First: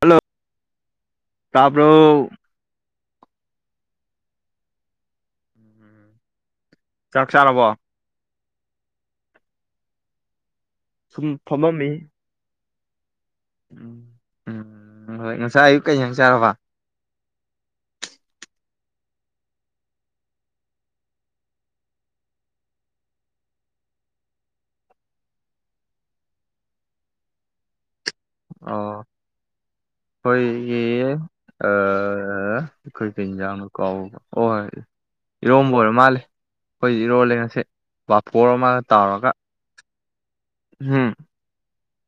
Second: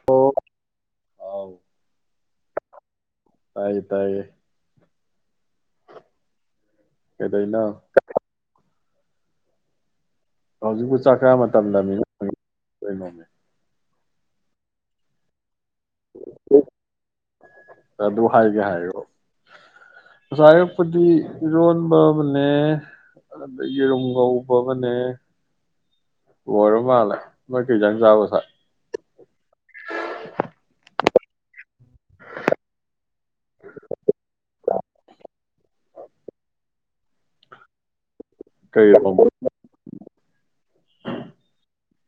Hello ꯑꯣ ꯇꯥꯞ꯭ꯔꯣ ꯇꯥꯏ ꯇꯥꯏꯌꯦ ꯎꯝ ꯆꯥꯛ ꯀꯗꯅ ꯆꯥꯔꯕꯣ ꯍꯧꯖꯤꯛꯄꯨ ꯁꯨꯝ ꯆꯥꯛꯈꯥ ꯐꯝꯃꯝꯃꯤ ꯃꯇꯝꯗꯅꯤꯅ ꯀꯣꯏ ꯉꯃꯤꯃꯦ ꯎꯝ ꯍꯣꯏ ꯉꯁ ꯑꯌꯨ ꯑꯗꯨ ꯍꯥꯏꯒꯦ ꯍꯥꯏꯔꯣ ꯉꯁꯥꯏ ꯑꯔꯛꯄꯨꯗꯤ ꯏꯔꯣꯟꯕ ꯑꯃꯅꯦ ꯑꯗꯒꯤ ꯌꯦꯔꯨꯝ ꯀꯧꯕꯧꯕ ꯑꯃꯅꯦ ꯑꯣꯏꯔ ꯃꯥꯜꯂꯦ ꯃꯣꯏ ꯀꯩ ꯆꯪ ꯆꯥꯕꯁꯦ ꯑꯣ ꯍꯣꯏ ꯌꯦ ꯑꯩꯈꯣꯏ ꯆꯦꯟꯖꯥꯡꯅ ꯀꯥꯎꯕ ꯍ ꯍꯣꯏ ꯏꯔꯣꯝꯕ ꯑꯣꯏꯔꯣ ꯃꯥꯜꯂꯦ ꯑꯩꯈꯣꯏꯗꯤ ꯏꯔꯣꯜꯂꯦ ꯉꯁꯦ ꯕꯥꯐꯣꯔ ꯑꯃꯒ ꯀꯩ ꯏꯔꯣꯝꯕ ꯇꯥꯎꯔꯒ ꯍꯝ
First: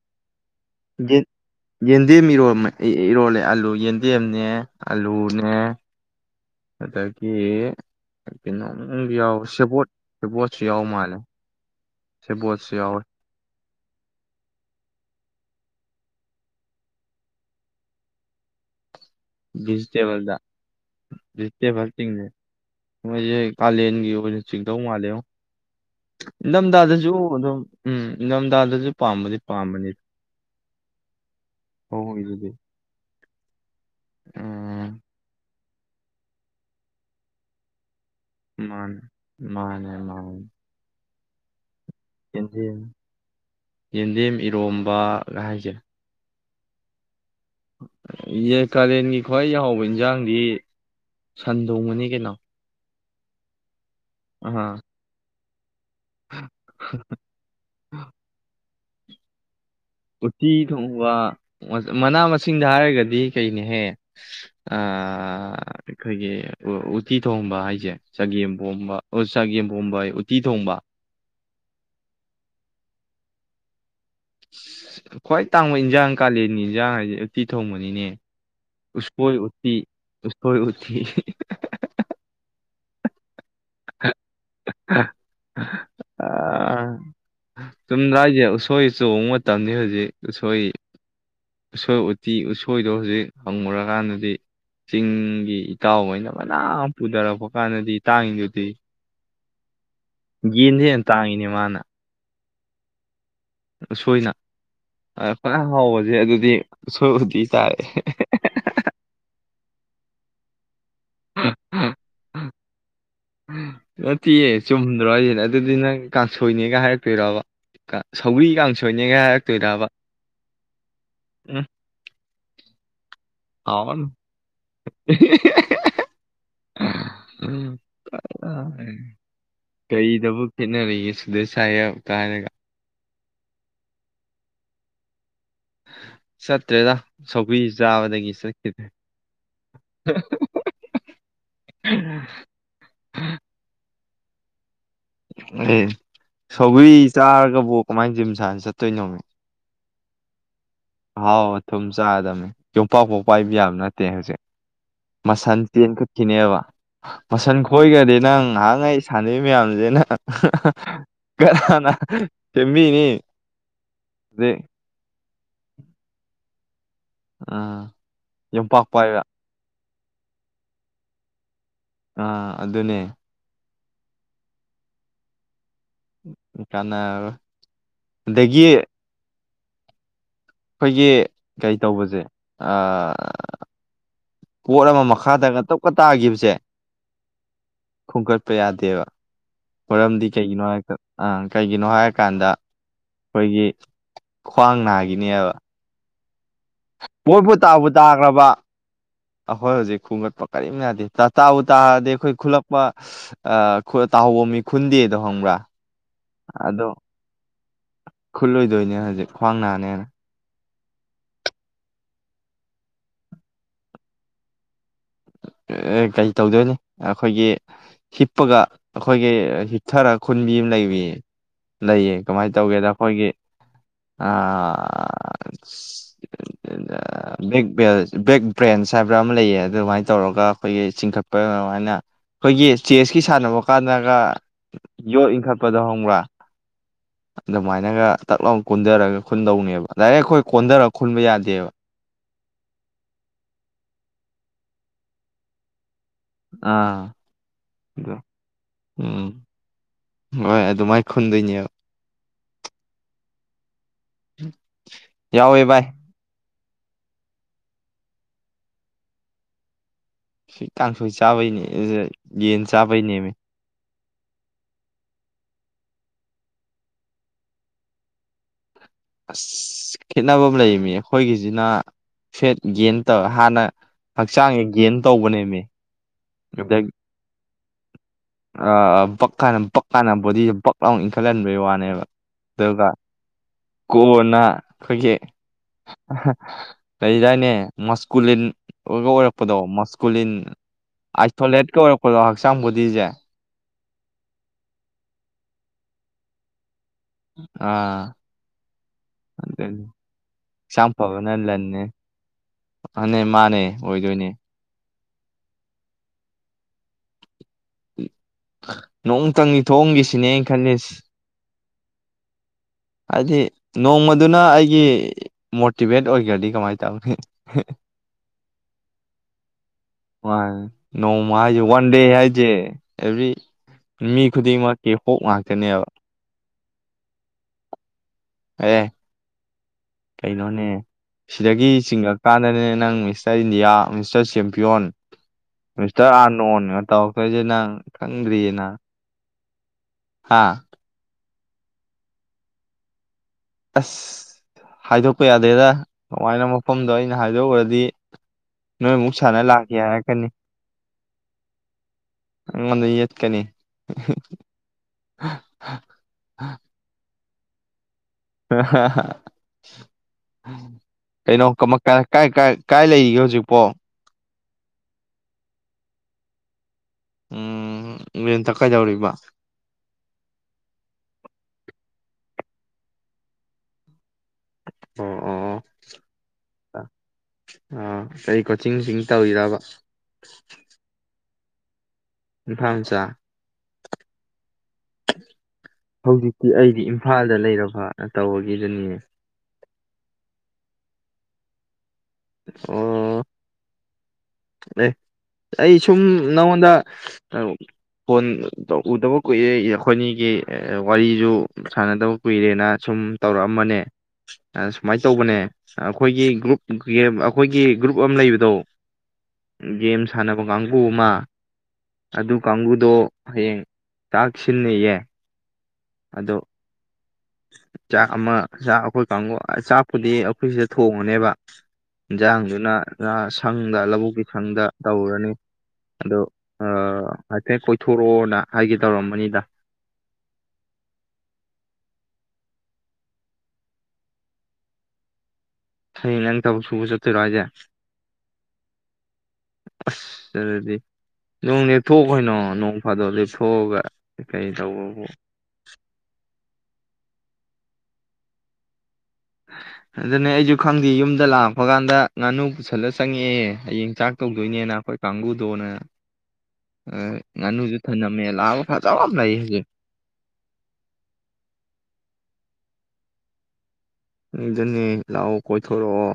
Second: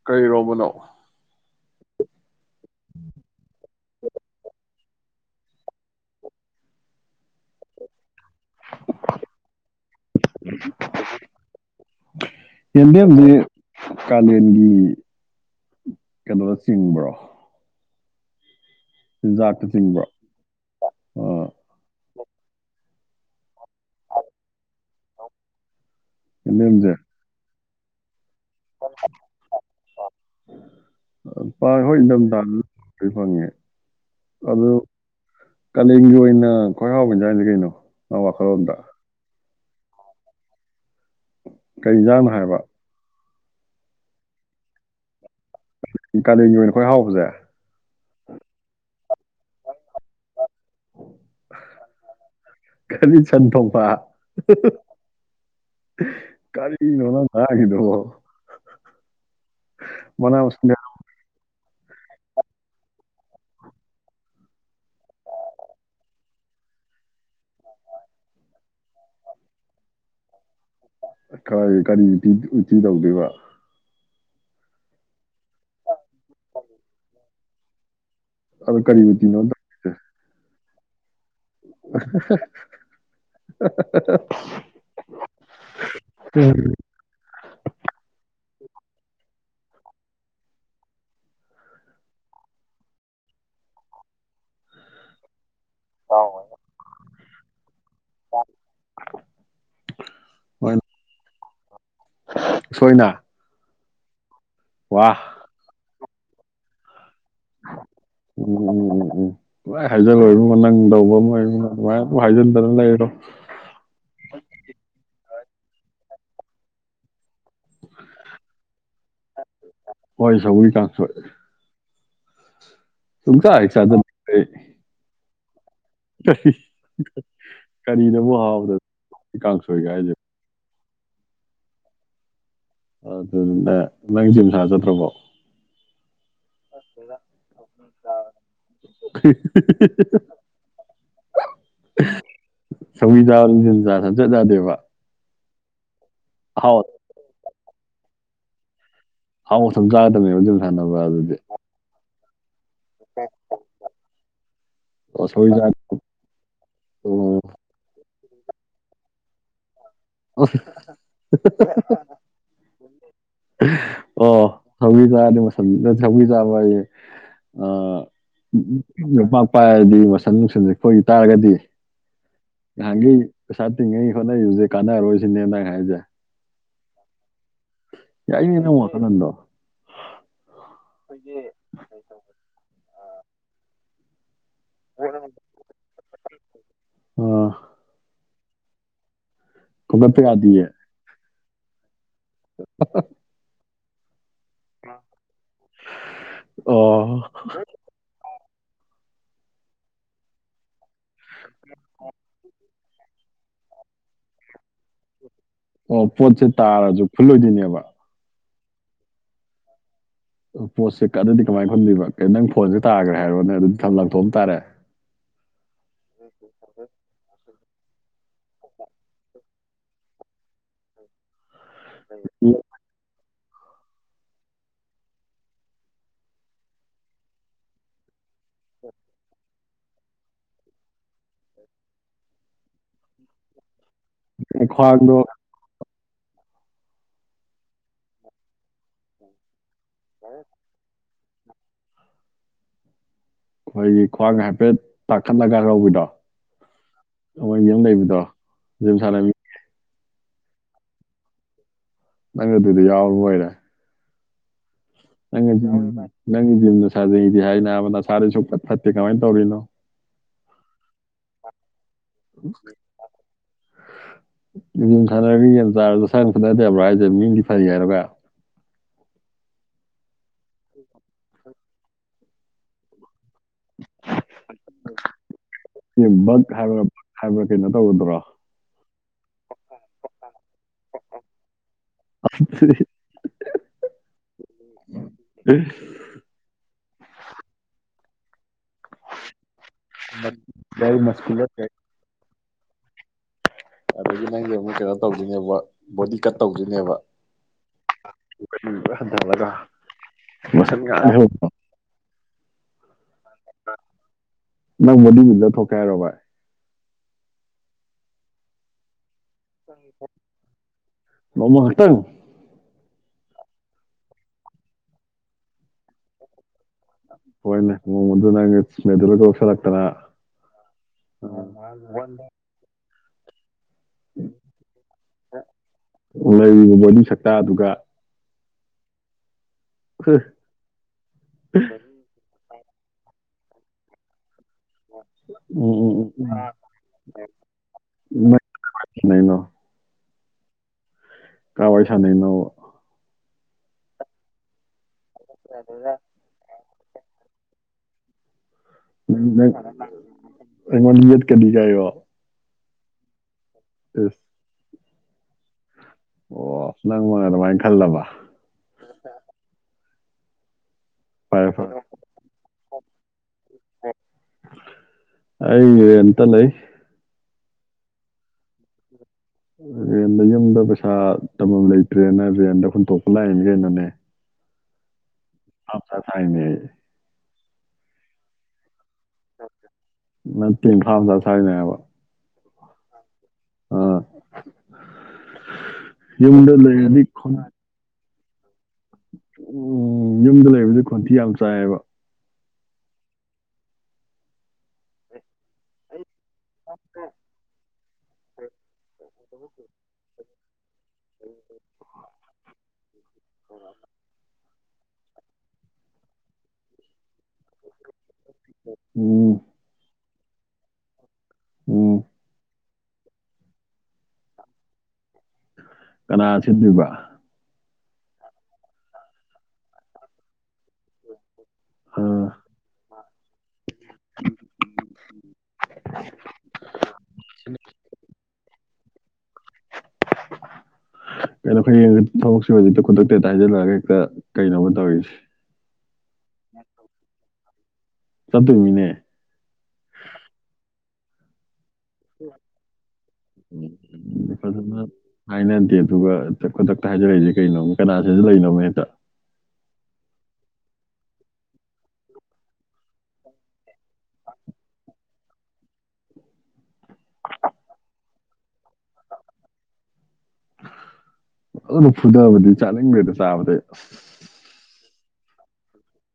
ꯀꯩꯔꯣ ꯂꯣ ꯌꯦꯟꯗꯦꯝ ꯏꯔꯣ ꯏꯔꯣꯜꯂꯦ ꯑꯂꯨ ꯌꯦꯟꯗꯦꯝꯅꯦ ꯑꯂꯨꯅꯦ ꯑꯗꯒꯤ ꯀꯩꯅꯣꯨ ꯌꯥꯎ ꯁꯦꯕꯣꯠ ꯁꯦꯕꯣꯠꯁꯨ ꯌꯥꯎ ꯃꯥꯜꯂꯦ ꯁꯤꯕꯣꯠꯁꯤ ꯌꯥꯎꯔ ꯌꯦꯟꯗꯦꯝꯖꯤ ꯀꯥꯂꯦꯟꯒꯤ ꯀꯩꯅꯣ ꯆꯤꯡꯕ꯭ꯔꯣ ꯆꯤꯟꯖꯥꯛꯇ ꯆꯤꯡꯕ꯭ꯔꯣ ꯚꯤꯖꯤꯇꯦꯕꯜꯗ ꯑꯥ ꯚꯤꯖꯤꯇꯦꯕꯜ ꯆꯤꯡꯉꯦ ꯃꯣꯏꯖꯦ ꯀꯥꯂꯦꯟꯒꯤ ꯑꯣꯏꯅ ꯆꯤꯡꯗꯧ ꯃꯥꯜꯂꯦꯉꯣ ꯌꯦꯟꯗꯦꯝꯖꯦ ꯂꯝꯗꯥꯗꯖꯨ ꯑꯗꯨꯝ ꯎꯝ ꯅꯤꯡꯗꯝꯗꯥꯗꯖꯨ ꯄꯥꯝꯕꯗꯤ ꯄꯥꯝꯕꯅꯤ ꯄꯥꯛ ꯍ ꯍꯣꯏ ꯑꯗꯨꯗꯤ ꯏꯪꯊꯝꯊꯥꯗ ꯂꯣꯏ ꯐꯪꯉꯦ ꯑꯗꯨꯖꯨ ꯀꯥꯂꯦꯟꯒꯤ ꯑꯣꯏꯅ ꯈ꯭ꯋꯥꯏ ꯍꯥꯎꯕ ꯏꯟꯖꯥꯡꯖꯦ ꯀꯩꯅꯣ ꯅꯪ ꯋꯥꯈꯜꯂꯣꯟꯗ ꯃꯥꯅꯦ ꯃꯥꯅꯦ ꯃꯥꯅꯦ ꯀꯩꯏꯟꯖꯥꯡꯅꯣ ꯍꯥꯏꯕ ꯌꯦꯟꯗꯦꯝ ꯌꯦꯟꯗꯦꯝ ꯏꯔꯣꯝꯕ ꯒ ꯍꯥꯏꯖꯦ ꯀꯥꯂꯦꯟꯒꯤ ꯑꯣꯏꯅ ꯈ꯭ꯋꯥꯏ ꯍꯥꯎꯕꯖꯦ ꯑ ꯌꯦ ꯀꯥꯂꯦꯟꯒꯤ ꯈ꯭ꯋꯥꯏ ꯍꯥꯎꯕ ꯏꯟꯖꯥꯡꯗꯤ ꯁꯟꯗꯣꯡꯕꯅꯤ ꯀꯩꯅꯣ ꯀꯔꯤ ꯁꯟꯊꯣꯛꯄ ꯑꯥ ꯍꯍ ꯀꯔꯤꯅꯣ ꯅꯪꯅ ꯉꯥꯡꯉꯤꯗꯨꯕꯣ ꯃꯅꯥ ꯎꯇꯤ ꯃꯁꯤꯡ ꯊꯣꯡꯕ ꯃꯅꯥ ꯃꯁꯤꯡꯗ ꯍꯥꯏꯔꯒꯗꯤ ꯀꯩꯅꯦꯍꯦ ꯁꯍ ꯑꯥ ꯑꯩꯈꯣꯏꯒꯤ ꯎ ꯎꯠꯇꯤ ꯊꯣꯡꯕ ꯍꯥꯏꯖꯦ ꯆꯒꯦꯝ ꯄꯣꯝꯕ ꯑꯣ ꯆꯒꯦꯝ ꯄꯣꯝꯕ ꯍꯥꯏꯌꯦ ꯎꯇꯤ ꯊꯣꯡꯕ ꯑ ꯀꯔꯥꯏꯗꯩ ꯀꯔꯤ ꯎꯇꯤ ꯎꯇꯤ ꯇꯧꯗꯣꯏꯕ ꯁꯁ ꯈ꯭ꯋꯥꯏ ꯇꯥꯡꯕ ꯏꯟꯖꯥꯡ ꯀꯥꯂꯦꯟꯒꯤ ꯏꯟꯖꯥꯡ ꯍꯥꯏꯖꯦ ꯎꯇꯤ ꯊꯣꯡꯕꯅꯤꯅꯦ ꯑꯗꯣ ꯀꯔꯤ ꯎꯁꯣꯏ ꯎꯇꯤꯅꯣ ꯎꯇꯤ ꯎꯁꯣꯏ ꯎꯠ- [unintelligible] [unintelligible] ꯍꯥ ꯍꯥ ꯍꯥ ꯍꯥ ꯑꯥ ꯎꯝ ꯆꯨꯝꯗ꯭ꯔꯥ ꯍꯥꯏꯖꯦ ꯎꯁꯣꯏ ꯆꯣꯡꯕ ꯃꯇꯝꯅꯤ ꯍꯨꯖꯤꯛ ꯎꯁꯣꯏ ꯎꯁꯣꯏ ꯎꯇꯤ ꯎꯁꯣꯏꯗꯣ ꯍꯨꯖꯤꯛ ꯍꯪꯉꯨꯔꯀꯥꯟꯗꯗꯤ ꯆꯤꯡꯒꯤ- ꯏꯇꯥꯎꯍꯣꯏꯅ ꯐꯅꯌꯥꯝ ꯄꯨꯗꯔꯛ- ꯀꯥꯟꯗꯗꯤ ꯇꯥꯡꯉꯤꯗꯨꯗꯤ ꯌꯦꯟꯗꯩ ꯍꯦꯟꯅ ꯇꯥꯡꯉꯅꯤ- ꯃꯥꯅ ꯎꯁꯣꯏꯅ ꯎꯁꯣꯏꯅ ꯋꯥ ꯄꯥꯟꯅꯥ ꯈ꯭ꯋꯥꯏ ꯍꯥꯎꯕꯖꯦ ꯑꯗꯨꯗꯤ ꯎꯁꫭꯏ ꯎꯇꯤ ꯇꯥꯔꯦ ꯁꯨꯍꯥꯏ ꯍꯥꯏꯖꯔꫭꯏ ꯅꯪ ꯇꯧꯕ ꯑꯃ ꯑꯗꯨꯝꯃꯥꯏ ꯍꯥꯏꯖꯟꯗꯅ ꯂꯩꯔꯗꯝꯅꯤ ꯅꯠꯇꯦꯌꯦ ꯆꯨꯝꯗ꯭ꯔꯣ ꯍꯥꯏꯁꯤꯅ ꯑꯗꯨꯗꯤ ꯅꯪ ꯀꯥꯡꯁꯣꯏꯅꯦꯒ ꯍꯥꯏꯔꯛꯇꯣꯏꯕ ꯁꯧꯕꯤ ꯀꯥꯡꯁꯣꯏꯅꯦꯒ ꯍꯥꯏꯔ ꯍꯣꯏ ꯁꯧꯒꯔꯤ ꯀꯥꯁꫭꯏ ꯎꯝ ꯁꯨꯡ ꯆꯥ ꯍꯦꯛ ꯍꯥꯎꯔꯅꯨ ꯆꯥꯅꯤꯡꯗꯦ ꯑꯩ [unintelligible] ꯀꯔꯤꯅꯕꯨ ꯍꯥꯎꯕꯗ ꯀꯥꯡ ꯁꯣꯏꯒ ꯍꯥꯏꯁꯦ ꯈꯦꯠꯅꯔꯤꯌꯦ ꯁꯨꯗꯔꯤ ꯁꯥꯏꯍꯦꯞ ꯀꯔꯒ [unintelligible] ꯅꯪ ꯖꯤꯝ ꯁꯥꯥ ꯆꯠꯇꯕꯣ [unintelligible] ꯆꯠꯇ꯭ꯔꯦꯗ ꯁꯧꯒ꯭ꯔꯤ ꯆꯥꯕꯗꯒꯤ ꯆꯠꯈꯤꯗ꯭ꯔꯦ ꯁꯧꯒꯔꯤ ꯆꯥꯔꯁꯨ ꯖꯤꯝ ꯁꯥ ꯆꯠ ꯌꯥꯗꯦꯕ [unintelligible] ꯁꯧꯒꯔꯤ ꯆꯥꯔꯒꯕꯨ ꯑꯣ ꯀꯃꯥꯏꯅ ꯖꯤꯝ ꯁꯥꯥꯟ ꯆꯠꯇꯣꯏꯅꯣ ꯍꯥꯎ ꯊꯨꯝ ꯆꯥꯒꯗꯃꯦ ꯑꯗꯨꯕꯨ ꯍꯥꯎ ꯊꯨꯝꯆꯥ ꯑꯗꯃꯤ ꯌꯣꯝꯄꯥꯛꯐꯥꯎ ꯄꯥꯏꯕ ꯌꯥꯕ ꯅꯠꯇꯦ ꯍꯧꯖꯤꯛ ꯑꯣ ꯁꯧꯒ꯭ꯔꯤ ꯃꯁꯟ ꯆꯥ ꯄꯦꯟꯈꯛꯀꯤꯅꯦꯕ ꯑꯣ ꯃꯁꯟ ꯈꯣꯏꯈ꯭ꯔꯗꯤ ꯅꯪ ꯉꯍꯥꯟ ꯒꯩ ꯁꯥꯟꯅꯩ ꯃꯌꯥꯝꯖꯦ ꯅꯪ ꯑꯁ ꯀꯅꯥꯅ ꯆꯕꯤꯅꯤ ꯑꯣ ꯍꯧꯕꯤ ꯆ ꯑꯗꯨ ꯁꯗ ꯊꯧꯤ ꯇꯥꯕ ꯑꯥ ꯌꯣꯝꯄꯥꯛ ꯄꯥꯏꯕ ꯑ ꯄꯄ ꯑꯗꯨꯁ ꯁꯟ ꯅꯨꯡꯁꯟ ꯌꯦꯛꯄ ꯑꯣꯏꯇꯥꯥꯔꯒꯗꯤ ꯑꯥ ꯑꯗꯨ ꯑꯗꯨꯅꯦ ꯆꯠꯇꯤꯉꯩ ꯍꯣꯠꯅꯔꯤꯕꯁꯦ ꯀꯥꯟꯅꯔꯣꯏꯁꯤꯅꯦ ꯅꯪ ꯍꯥꯏꯗ ꯀꯅ ꯌꯥꯏꯅ ꯋꯥꯇ ꯅꯗꯣ ꯑꯩꯈꯣꯏꯒꯤ ꯀꯩ ꯇꯧꯕꯁꯦ ꯄꯣꯠ ꯑꯃ ꯃꯈꯥꯗ ꯇꯞꯀ ꯇꯥꯈꯤꯕꯖꯦ ꯑꯥ ꯈꯣꯡꯀꯠ ꯌꯥꯗꯦꯕ ꯈꯣꯝꯒꯠꯄ ꯃꯔꯝꯗꯤ ꯀꯩꯒꯤꯅꯣ ꯌꯥꯗꯤꯌꯦ ꯍꯥꯏꯗ ꯑ ꯀꯩꯒꯤꯅꯣ ꯍꯥꯏ ꯀꯥꯟꯗ ꯑꯩꯈꯣꯏꯒꯤ ꯈ꯭ꯋꯥꯡ ꯅꯥꯈꯤꯅꯦꯕ ꯑꯣ ꯃꯣꯏꯕꯨꯨ ꯇꯥꯕꯨ ꯇꯥꯒ꯭ꯔꯥꯕ ꯑꯩꯈꯣꯏ ꯍꯧꯖꯤꯛ ꯈꯣꯡꯒꯠꯄ ꯀꯔꯤꯝ ꯌꯥꯗꯦ ꯇꯥ ꯇꯥꯕꯨ ꯇꯥꯔꯗꯤ ꯑꯩꯈꯣꯏ ꯈꯨꯂꯞ ꯇꯥꯍꯧꯕ ꯃꯤ ꯈꯨꯟꯗꯦꯗꯣ ꯈꯪꯕ꯭ꯔꯥ ꯑꯣ ꯄꯣꯠꯁꯦ ꯑꯗꯣ ꯇꯥꯔꯖꯨ ꯈꯨꯟꯂꯣꯏꯗꯣꯏꯅꯦꯕ ꯈꯨꯜꯂꯣꯏꯗꯣꯏꯅꯦ ꯍꯧꯖꯤꯛ ꯈ꯭ꯋꯥꯡ ꯅꯥꯅꯦꯅ ꯄꯣꯠꯁꯦ ꯑꯗꯨꯗꯤ ꯀꯃꯥꯏꯅ ꯈꯨꯟꯕꯤꯕ ꯅꯪ ꯐꯣꯟꯁꯦ ꯇꯥꯈ꯭ꯔꯦ ꯍꯥꯏꯔꯣ ꯅ ꯑꯗꯨꯗꯤ ꯂꯪꯊꯣꯛ ꯑꯝ ꯇꯥꯔꯦ ꯀꯩ ꯇꯧꯗꯣꯏꯅꯤ ꯑꯩꯈꯣꯏꯒꯤ ꯍꯤꯞꯄꯒ ꯑꯩꯈꯣꯏꯒꯤ ꯍꯤꯞꯊꯔꯒ ꯈꯨꯟꯕꯤ ꯑꯃ ꯂꯩꯕꯤꯌꯦ ꯂꯩꯌꯦ ꯀꯃꯥꯏꯅ ꯇꯧꯒꯦꯗ ꯑꯩꯈꯣꯏꯒꯤ ꯑ ꯐ꯭ꯔꯦꯟꯁ ꯍꯥꯏꯕ꯭ꯔꯥ ꯑꯃ ꯂꯩꯌꯦ ꯑꯗꯨ ꯃꯥꯏ ꯇꯧꯔꯒ ꯑꯩꯈꯣꯏꯒꯤ ꯆꯤꯡꯈꯛ ꯄꯔꯥ ꯃꯥꯏꯅ ꯑꯩꯈꯣꯏꯒꯤ ꯆꯦꯁꯀꯤ ꯁꯥꯟꯅꯕ ꯀꯥꯟꯅꯒ ꯈ꯭ꯋꯥꯡꯗꯣ ꯌꯣꯠ ꯏꯟꯈꯠꯄꯗꯣ ꯈꯪꯕ꯭ꯔꯥ ꯑꯗꯨꯃꯥꯏꯅꯒ ꯇꯛ ꯂꯥꯎ ꯀꯣꯟꯗꯥꯔꯒ ꯈꯨꯟꯗꯧꯅꯦꯕ ꯗꯥꯏꯔꯦꯛ ꯑꯩꯈꯣꯏ ꯀꯣꯟꯗꯔꯛ ꯈꯨꯟꯕ ꯌꯥꯗꯦꯕ꯫ ꯑꯈꯣꯏꯒꯤ ꯈ꯭ꯋꯥꯡꯒ ꯍꯥꯏꯐꯦꯠ ꯇꯥꯈꯠꯂꯒ ꯂꯧꯕꯤꯗꯣ꯫ ꯑꯥ ꯃꯣꯏꯒꯤ ꯑꯝ ꯑꯗꯨ ꯂꯩꯕꯗꯣ ꯖꯤꯝ ꯁꯥꯟꯅ ꯎꯝ ꯃꯤ ꯍꯣꯏ ꯑꯗꯨꯃꯥꯏ ꯈꯨꯟꯗꯣꯏꯅꯦꯕ꯫ ꯅꯪ ꯑꯗꯨꯗ ꯌꯥꯎꯔꯕꯣꯏꯔꯦ꯫ ꯎꯝ꯫ ꯪꯅꯪ [inaudible] ꯅꯪ ꯖꯤꯝꯗ ꯁꯥꯟꯅꯩꯗꯤ ꯍꯥꯏꯅꯥꯕ ꯅꯁꯥꯗꯤ ꯁꯨꯡꯐꯠ ꯐꯠꯇꯦ ꯀꯃꯥꯏ ꯇꯧꯔꯤꯅꯣ? ꯁꯤ ꯀꯥꯡꯁꯣꯏ ꯆꯥꯕꯩꯅꯦ [unintelligible] ꯌꯦꯟ ꯆꯥꯕꯩꯅꯦꯃꯤ꯫ ꯖꯤꯝ ꯁꯥꯟꯅꯔꯗꯤ ꯌꯥꯝ ꯆꯥꯔꯖꯨ ꯁꯥꯟꯅ ꯈꯠꯅꯗꯦꯕ꯭ꯔꯥ ꯍꯥꯏꯖꯦ ꯃꯤꯗꯤ ꯐꯖꯩ ꯍꯥꯏꯔꯒ꯫ ꯑꯁ ꯈꯦꯠꯅꯕ ꯑꯝ ꯂꯩꯌꯦꯃꯤ꯫ ꯑꯈꯣꯏꯒꯤꯖꯤꯅ ꯐꯦꯠ ꯒꯦꯟ ꯇꯧ ꯍꯥꯟꯅ ꯍꯛꯆꯥꯡꯖꯦ ꯒꯦꯟ ꯇꯧꯕꯅꯦꯃꯤ꯫ [unintelligible] ꯕꯛ ꯍꯥꯏꯕ꯭ꯔꯥ [unintelligible] ꯍꯥꯏꯕ꯭ꯔꯥ꯫ ꯀꯩꯅꯣ ꯇꯧꯒꯗ꯭ꯔꯣ ꯑꯥ ꯕꯛꯀꯥꯅꯝ ꯄꯛ ꯀꯥꯟꯅ ꯕꯣꯗꯤꯖꯦ ꯕꯛ ꯂꯥꯎꯅ ꯏꯟꯈꯠꯂꯟꯕꯩ ꯋꯥꯅꯦꯕ ꯑꯗꯨꯒꯥ ꯀꯣꯟꯅ ꯑꯈꯣꯏꯒꯤ ꯂꯩꯗꯥꯏꯅꯦ ꯃꯁ ꯀꯨꯂꯤꯟ ꯑꯣꯏꯕ ꯑꯣꯢꯔꯛꯄꯗꯣ ꯃꯁꯀꯨꯂꯤꯟ ꯒꯥꯔꯤ ꯃꯁꯀꯨꯂꯔ ꯀꯩ ꯑꯥꯏꯁꯣꯂꯦꯠꯀ ꯑꯣꯏꯔꯛꯄꯗꯣ꯫ ꯁꯥꯝꯕꯨꯗꯤꯖꯦ ꯑꯗꯒꯤ ꯅꯪꯒꯤ ꯑꯃꯨꯛ ꯀꯩꯅꯣ ꯇꯧꯗꯨꯏꯅꯦꯕ ꯕꯣꯗꯤ ꯀꯠ ꯇꯧꯗꯨꯏꯅꯦꯕ꯫ ꯑꯥ, ꯍꯟꯊꯍꯜꯂꯒ ꯑꯗꯨ ꯃꯁꯟ ꯍꯛꯆꯥꯡ ꯉꯥꯛ ꯐꯕꯅ ꯂꯟꯅꯦ, ꯃꯥꯅ ꯃꯥꯅꯦ ꯑꯣꯏꯗꯣꯏꯅꯦ꯫ ꯅꯪ ꯕꯣꯗꯤ ꯕꯤꯜꯗꯔ ꯊꯣꯛꯀꯦ ꯍꯥꯢꯔꯣ ꯚꯥꯏ? ꯎꯝ [inaudible] ꯅꯣꯡꯇꯪꯒꯤ ꯊꯣꯡꯑꯝꯒꯦ ꯁꯤꯅꯦ ꯑꯩ ꯈꯜꯂꯤꯁ꯫ ꯅꯣꯡꯃ ꯈꯛꯇꯪ ꯍꯥꯏꯗꯤ ꯅꯣꯡꯃꯗꯨꯅ ꯑꯩꯒꯤ ꯃꯣꯔꯇꯤꯚꯦꯠ ꯑꯣꯏꯒ꯭ꯔꯗꯤ ꯀꯃꯥꯏ ꯇꯧꯅꯤ ꯍꯣꯢꯅꯦ [unintelligible] [unintelligible] ꯃꯥꯅꯦ ꯅꯣꯡꯃ ꯍꯥꯏꯖꯦ ꯋꯥꯟꯗꯦ ꯋꯥꯟ ꯍꯥꯏꯖꯦ꯫ ꯑꯦꯕ꯭ꯔꯤ ꯃꯤ ꯈꯨꯗꯤꯡꯃꯛꯀꯤ ꯍꯣꯛ ꯉꯥꯛꯇꯅꯦꯕ ꯂꯩꯔꯤꯕ ꯃꯕꯣꯏꯅꯤ ꯁꯛꯇ ꯑꯗꯨꯒ ꯑꯦ ꯀꯩꯅꯣꯅꯦ ꯁꯤꯗꯒꯤ ꯆꯤꯡꯉꯛꯀꯥꯟꯗꯅꯦ ꯅꯪ ꯃꯤꯁꯇꯔ ꯏꯟꯗꯤꯌꯥ ꯃꯤꯁꯇꯔꯞ ꯄꯤꯌꯣꯟ ꯃꯤꯁꯇꯔ ꯑꯥꯔꯅꯣꯟꯒ ꯇꯧꯔꯈꯣꯏꯁꯦ ꯅꯪ ꯅꯪ ꯈꯪꯗ꯭ꯔꯤꯑꯅ ꯁꯥꯟꯅꯩꯅꯣ ꯍꯥꯥ ꯀꯋꯥꯁꯅꯦꯅ ꯑꯦꯁ ꯍꯥꯏꯥꯏꯗ ꯀꯛꯄ ꯌꯥꯗꯦꯗ ꯀꯃꯥꯏꯅ ꯃꯐꯝꯗꯣ ꯑꯩꯅ ꯍꯥꯏꯗꯣꯛꯎꯔꯗꯤ ꯅꯣꯏ ꯑꯃꯨꯛ ꯁꯥꯟꯅ ꯂꯥꯛꯀꯦ ꯍꯥꯏꯔꯛꯀꯅꯤ ꯃꯖꯤꯠ ꯀꯗꯤꯒꯏ ꯑꯗ ꯌꯦꯠ ꯀꯅꯤ ꯑꯣ ꯑꯂ ꯑꯗꯨꯃꯥꯏꯅ ꯑꯗꯨꯃꯥꯏꯅ ꯈꯜꯂꯕ ꯍ ꯎꯝ ꯀꯩꯅꯣ ꯐꯔꯦ ꯐꯔꯦ ꯀꯥꯏ ꯂꯩꯔꯤꯒꯦ ꯍꯧꯖꯤꯛꯄꯣ ꯑꯩꯇ ꯂꯩ ꯎꯝꯦꯟ ꯇꯛꯀꯥꯏꯗꯧꯔꯤꯕ ꯔꯦꯟꯗ ꯌꯨꯝꯗ ꯄꯩꯁꯥ ꯇꯝꯐꯝꯝ ꯂꯩꯇ꯭ꯔꯦꯅ ꯔ꯭ꯔꯦꯟꯗ ꯍꯨꯟꯇꯣꯛꯄ ꯂꯥꯛꯏꯅꯤ ꯀꯩꯅꯣꯅꯦ ꯑꯣ ꯑꯣ ꯑꯞ ꯆꯁꯥꯏꯅꯦ ꯑ ꯀꯩ ꯀꯣꯆꯤꯡ ꯇꯧꯏꯤꯗꯔꯕ ꯊꯅꯕ ꯏꯝꯐꯥꯜ ꯃꯆꯥ ꯍꯧꯖꯤꯛꯇꯤ ꯌꯨꯝꯗ ꯑꯩꯗꯤ ꯂꯩꯔꯗꯤ ꯏꯝꯐꯥꯜꯗ ꯈꯣꯟ ꯂꯩꯔꯕ ꯇꯧꯕꯒꯤꯗꯨꯅꯤꯌꯦ ꯎꯝ ꯌꯨꯝꯗ ꯂꯩꯕꯗꯤ ꯈꯣꯟꯇꯤ ꯌꯥꯝ ꯆꯥꯏꯌꯦꯕ ꯑꯣ ꯑꯦ ꯑꯩ ꯁꯨꯝ ꯅꯉꯣꯟꯗ ꯐꯣꯟ ꯎꯗꯕ ꯀꯨꯏꯔꯦ ꯑꯩꯈꯣꯏꯅꯤꯒꯤ ꯋꯥꯔꯤꯁꯨ ꯁꯥꯟꯅꯗꯕ ꯀꯨꯏꯔꯦꯅ ꯁꯨꯝ ꯇꯧꯔꯛꯑꯝꯕꯅꯦ ꯁꯨꯃꯥꯏꯅ ꯇꯧꯕꯅꯦ ꯑꯩꯈꯣꯏꯒꯤ ꯒ꯭ꯔꯨꯞ ꯑꯩꯈꯣꯏꯒꯤ ꯒ꯭ꯔꯨꯞ ꯀꯨꯞ ꯑꯃ ꯂꯩꯕꯗꯣ ꯎꯝ ꯦꯝꯁ ꯁꯥꯟꯅꯕ ꯀꯥꯡꯕꯨꯃꯥ ꯎꯝ ꯑꯗꯨ ꯑꯗꯨ ꯀꯒꯨ ꯑ ꯑꯗꯨꯣ ꯍꯌꯦꯡ ꯆꯥꯛꯁꯤꯟꯅꯩꯌꯦ ꯀꯅꯥ ꯁꯤꯟꯗꯣꯏꯕ ꯆꯥꯛ ꯑꯃ ꯆꯥꯛ ꯑꯩꯈꯣꯏ ꯀꯥꯡꯕꯨ ꯆꯥꯛꯄꯨꯗꯤ ꯑꯩꯈꯣꯏ ꯁꯤꯗ ꯊꯣꯡꯉꯅꯦꯕ ꯑꯥ ꯏꯟꯁꯥꯡꯗꯨꯅ ꯁꯪꯗ ꯂꯧꯕꯨꯛꯀꯤ ꯁꯪꯗ ꯇꯧꯔꯔꯅꯤ ꯑꯣ ꯍꯥꯏꯐꯦꯠ ꯀꯣꯏꯊꯣꯔꯛꯑꯣꯅ ꯍꯥꯏꯒ ꯇꯧꯔꯝꯕꯅꯤꯗ ꯀꯩꯅꯣ ꯍꯌꯦꯡ ꯊꯕꯛꯁꯤꯖꯤꯗ ꯈꯨꯗꯛꯇ ꯍꯦꯛꯇ ꯍꯥꯏꯖꯤꯜꯂꯛꯑꯒ ꯍꯦꯛꯇ ꯀꯩꯅꯣꯃ ꯇꯧꯔꯤꯁꯦ ꯁꯩ ꯅꯪ ꯇꯕ ꯁꯨꯕ ꯆꯠꯠꯇꯣꯏꯔꯣ ꯍꯥꯏꯖꯦ ꯆꯠ ꯑꯗꯨꯃꯤꯅꯦ ꯂꯅ ꯊꯣꯛꯈꯣꯏꯅꯣ ꯅꯣꯡ ꯐꯥꯗꯣꯛ ꯎꯝ, ꯂꯞꯊꯣꯛꯑꯒ ꯀꯩ ꯇꯧꯕꯕꯨ ꯍ ꯈꯨꯗꯛꯇ ꯍꯥꯏꯖꯔꯛꯏꯁꯦ ꯀꯩꯅꯣꯅꯦ ꯀꯅꯥꯁꯤꯁꯨ ꯂꯩꯅꯣꯅꯦ ꯍꯦꯛꯇ ꯑꯗꯨꯅꯦ ꯑꯩꯁꯨ ꯈꯪꯗꯦ ꯌꯨꯝꯗ ꯂꯥꯛꯄ ꯀꯥꯟꯗ ꯉꯥꯅꯨ ꯄꯨꯁꯜꯂ ꯆꯪꯉꯛꯑꯦ ꯍꯌꯦꯡ ꯆꯥꯛ ꯇꯧꯗꯣꯏꯅꯦꯅ ꯑꯩꯈꯣꯏ ꯀꯥꯡꯕꯨꯨꯗꯣꯅ ꯉꯥꯅꯨꯁꯨ ꯊꯂꯝꯝꯃꯦ ꯂꯥꯛꯑꯑꯣ ꯑꯗꯨꯅ ꯐꯨꯗꯕꯗꯤ ꯆꯥꯅꯤꯡꯗꯒ꯭ꯔꯦ ꯁꯥꯕꯗ ꯑꯗꯨꯅꯦ ꯂꯥꯛꯑꯣ ꯀꯣꯏꯊꯣꯔꯛꯑꯣ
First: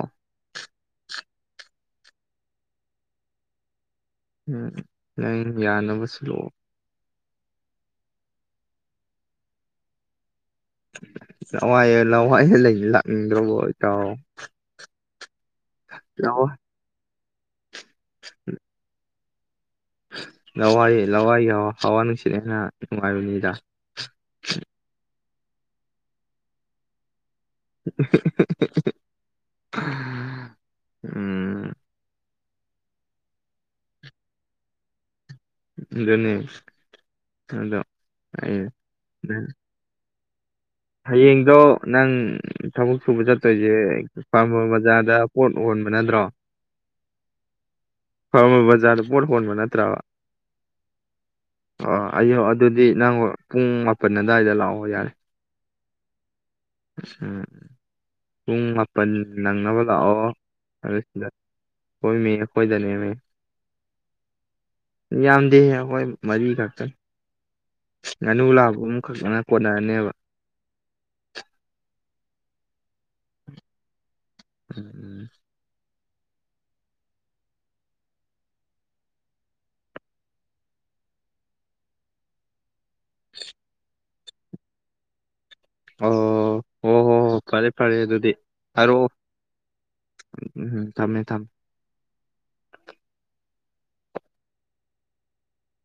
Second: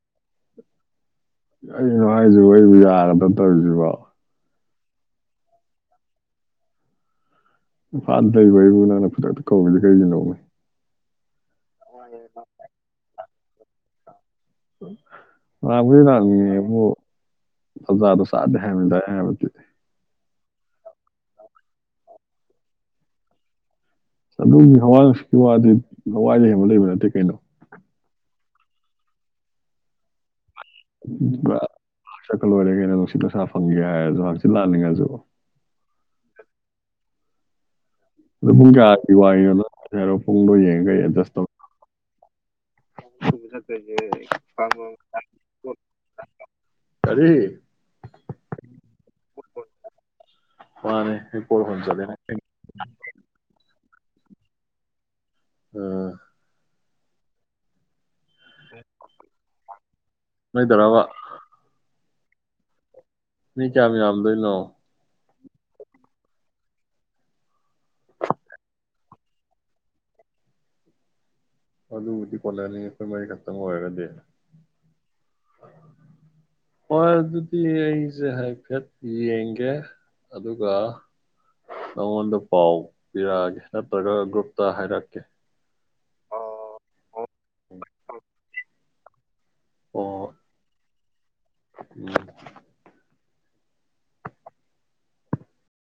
ꯀꯩꯅꯣ ꯍꯥꯏꯁꯤꯕꯣ ꯑꯩꯕꯨ ꯌꯔꯗꯣ ꯇꯧꯔꯤꯁꯤꯕꯣ ꯎꯝ ꯅꯪ ꯌꯥꯅꯕ ꯁꯤꯂꯛꯑꯣ ꯏꯝꯐꯥꯜꯗ ꯂꯩꯕ ꯑꯩꯕꯨ ꯅꯪꯅ ꯈꯨꯗꯛꯇ ꯀꯧꯔꯤꯁꯤ ꯀꯩꯒꯤꯅꯣ ꯎꯝ [unintelligible] ꯂꯋꯥꯏ ꯌꯦ ꯂꯋꯥꯥꯏꯗ ꯂꯩ [unintelligible] ꯏ꯭ꯔꯣꯕꯣꯇꯥ [unintelligible] [unintelligible] [unintelligible] [unintelligible] ꯆꯥꯗꯦ ꯍꯥꯏꯕꯅꯤꯗ ꯑꯩ ꯍꯥꯏꯕꯗꯤ ꯂꯋꯥꯏꯔꯤ ꯂꯋꯥꯏꯔꯤ ꯍꯋꯥ ꯍꯋꯥ ꯅꯨꯡꯁꯤꯠ ꯍꯦꯟꯅ ꯅꯨꯡꯉꯥꯏꯕꯅꯤꯗ ꯑꯗꯨꯒꯤ ꯍꯋꯥ ꯅꯨꯡꯁꯤꯠꯀꯤ ꯋꯥꯗꯤ ꯂꯋꯥꯏ ꯗꯩ ꯍꯦꯟꯕ ꯂꯩꯕ ꯅꯠꯇꯦ ꯀꯩꯅꯣ [unintelligible] ꯎꯝ [unintelligible] ꯁꯀꯜ ꯑꯣꯏꯔꯒꯩꯅ ꯅꯨꯡꯁꯤꯠ ꯄꯩꯁꯥ ꯐꯪꯒꯦ ꯍꯥꯏꯔꯁꯨ ꯍꯆꯤ ꯂꯜꯂꯤꯅꯤꯡꯉꯥꯏꯁꯨ ꯑꯗꯨꯅꯦ ꯑꯗꯣ ꯑꯩ ꯅꯪ ꯀꯌꯥ ꯋꯥꯏ ꯄꯨꯡꯗꯣ ꯌꯦꯡ ꯍꯌꯦꯡꯗꯣ ꯅꯪ ꯊꯕꯛ ꯁꯨꯕ ꯆꯠꯇꯣꯏꯁꯦ ꯐꯥꯔꯃꯔ ꯕꯖꯥꯔꯗ ꯄꯣꯠ ꯍꯣꯟꯕ ꯅꯠꯇ꯭ꯔꯣ ꯀꯔꯤ ꯐꯥꯔꯃꯔ ꯕꯖꯥꯔꯗ ꯄꯣꯠ ꯍꯣꯟꯕ ꯅꯠꯇ꯭ꯔꯕ ꯃꯥꯅꯦ ꯑꯩ ꯄꯣꯠ ꯍꯣꯟ ꯑꯣ ꯆꯠꯂꯦꯅ ꯑꯌ ꯑꯗꯨꯗꯤ ꯅꯪ ꯎꯝ ꯃꯥꯄꯟ ꯑꯋꯥꯏꯗ ꯂꯥꯛꯑꯣ ꯌꯥꯔꯦ ꯎꯝ ꯑ ꯄꯨꯡ ꯃꯥꯄꯜ ꯅꯪꯅꯕ ꯂꯥꯛꯑꯣ ꯑꯗꯨ ꯅꯣꯏꯗꯔꯕ ꯁꯤꯗ ꯍꯣꯏ ꯃꯤ ꯑꯩꯈꯣꯏꯗꯅꯦꯃꯦ ꯃꯤ ꯆꯥ ꯌꯥꯝꯗꯣꯏꯅꯣ ꯌꯥꯝꯗꯦꯍꯦ ꯍꯈꯣꯏ ꯃꯔꯤ ꯈꯛꯇꯅꯤ ꯉꯥꯅꯨ ꯂꯥꯕ ꯑꯃꯨꯝꯈꯛꯅ ꯀꯣꯅꯔꯅꯤꯕ ꯑꯗꯨꯕꯨꯗꯤ ꯀꯣꯜꯂꯛꯅꯤ ꯑꯩꯈꯣꯏ ꯃꯔꯤ ꯈꯛꯇꯪ ꯑꯣꯏꯔꯒꯗꯤ ꯎꯝ ꯎꯝ ꯍꯣꯏ ꯑꯗꯨꯗꯤ ꯑꯩꯁꯦ ꯍꯥꯏꯐꯦꯠ ꯌꯦꯡꯒꯦ ꯑꯗꯨꯒ ꯅꯉꯣꯟꯗ ꯄꯥꯎ ꯄꯤꯔꯛꯑꯒꯦ ꯅꯠꯇ꯭ꯔꯒ ꯒꯨꯨꯞꯇ ꯍꯥꯏꯔꯛꯦ ꯑꯣ ꯍꯣ ꯍꯣ ꯐꯔꯦ ꯄꯔꯦ ꯑꯗꯨꯗꯤ ꯍꯥꯏꯔꯣ ꯑꯣ ꯎꯝꯝ ꯊꯝꯃꯦ ꯊꯝꯃꯦ ꯎꯝ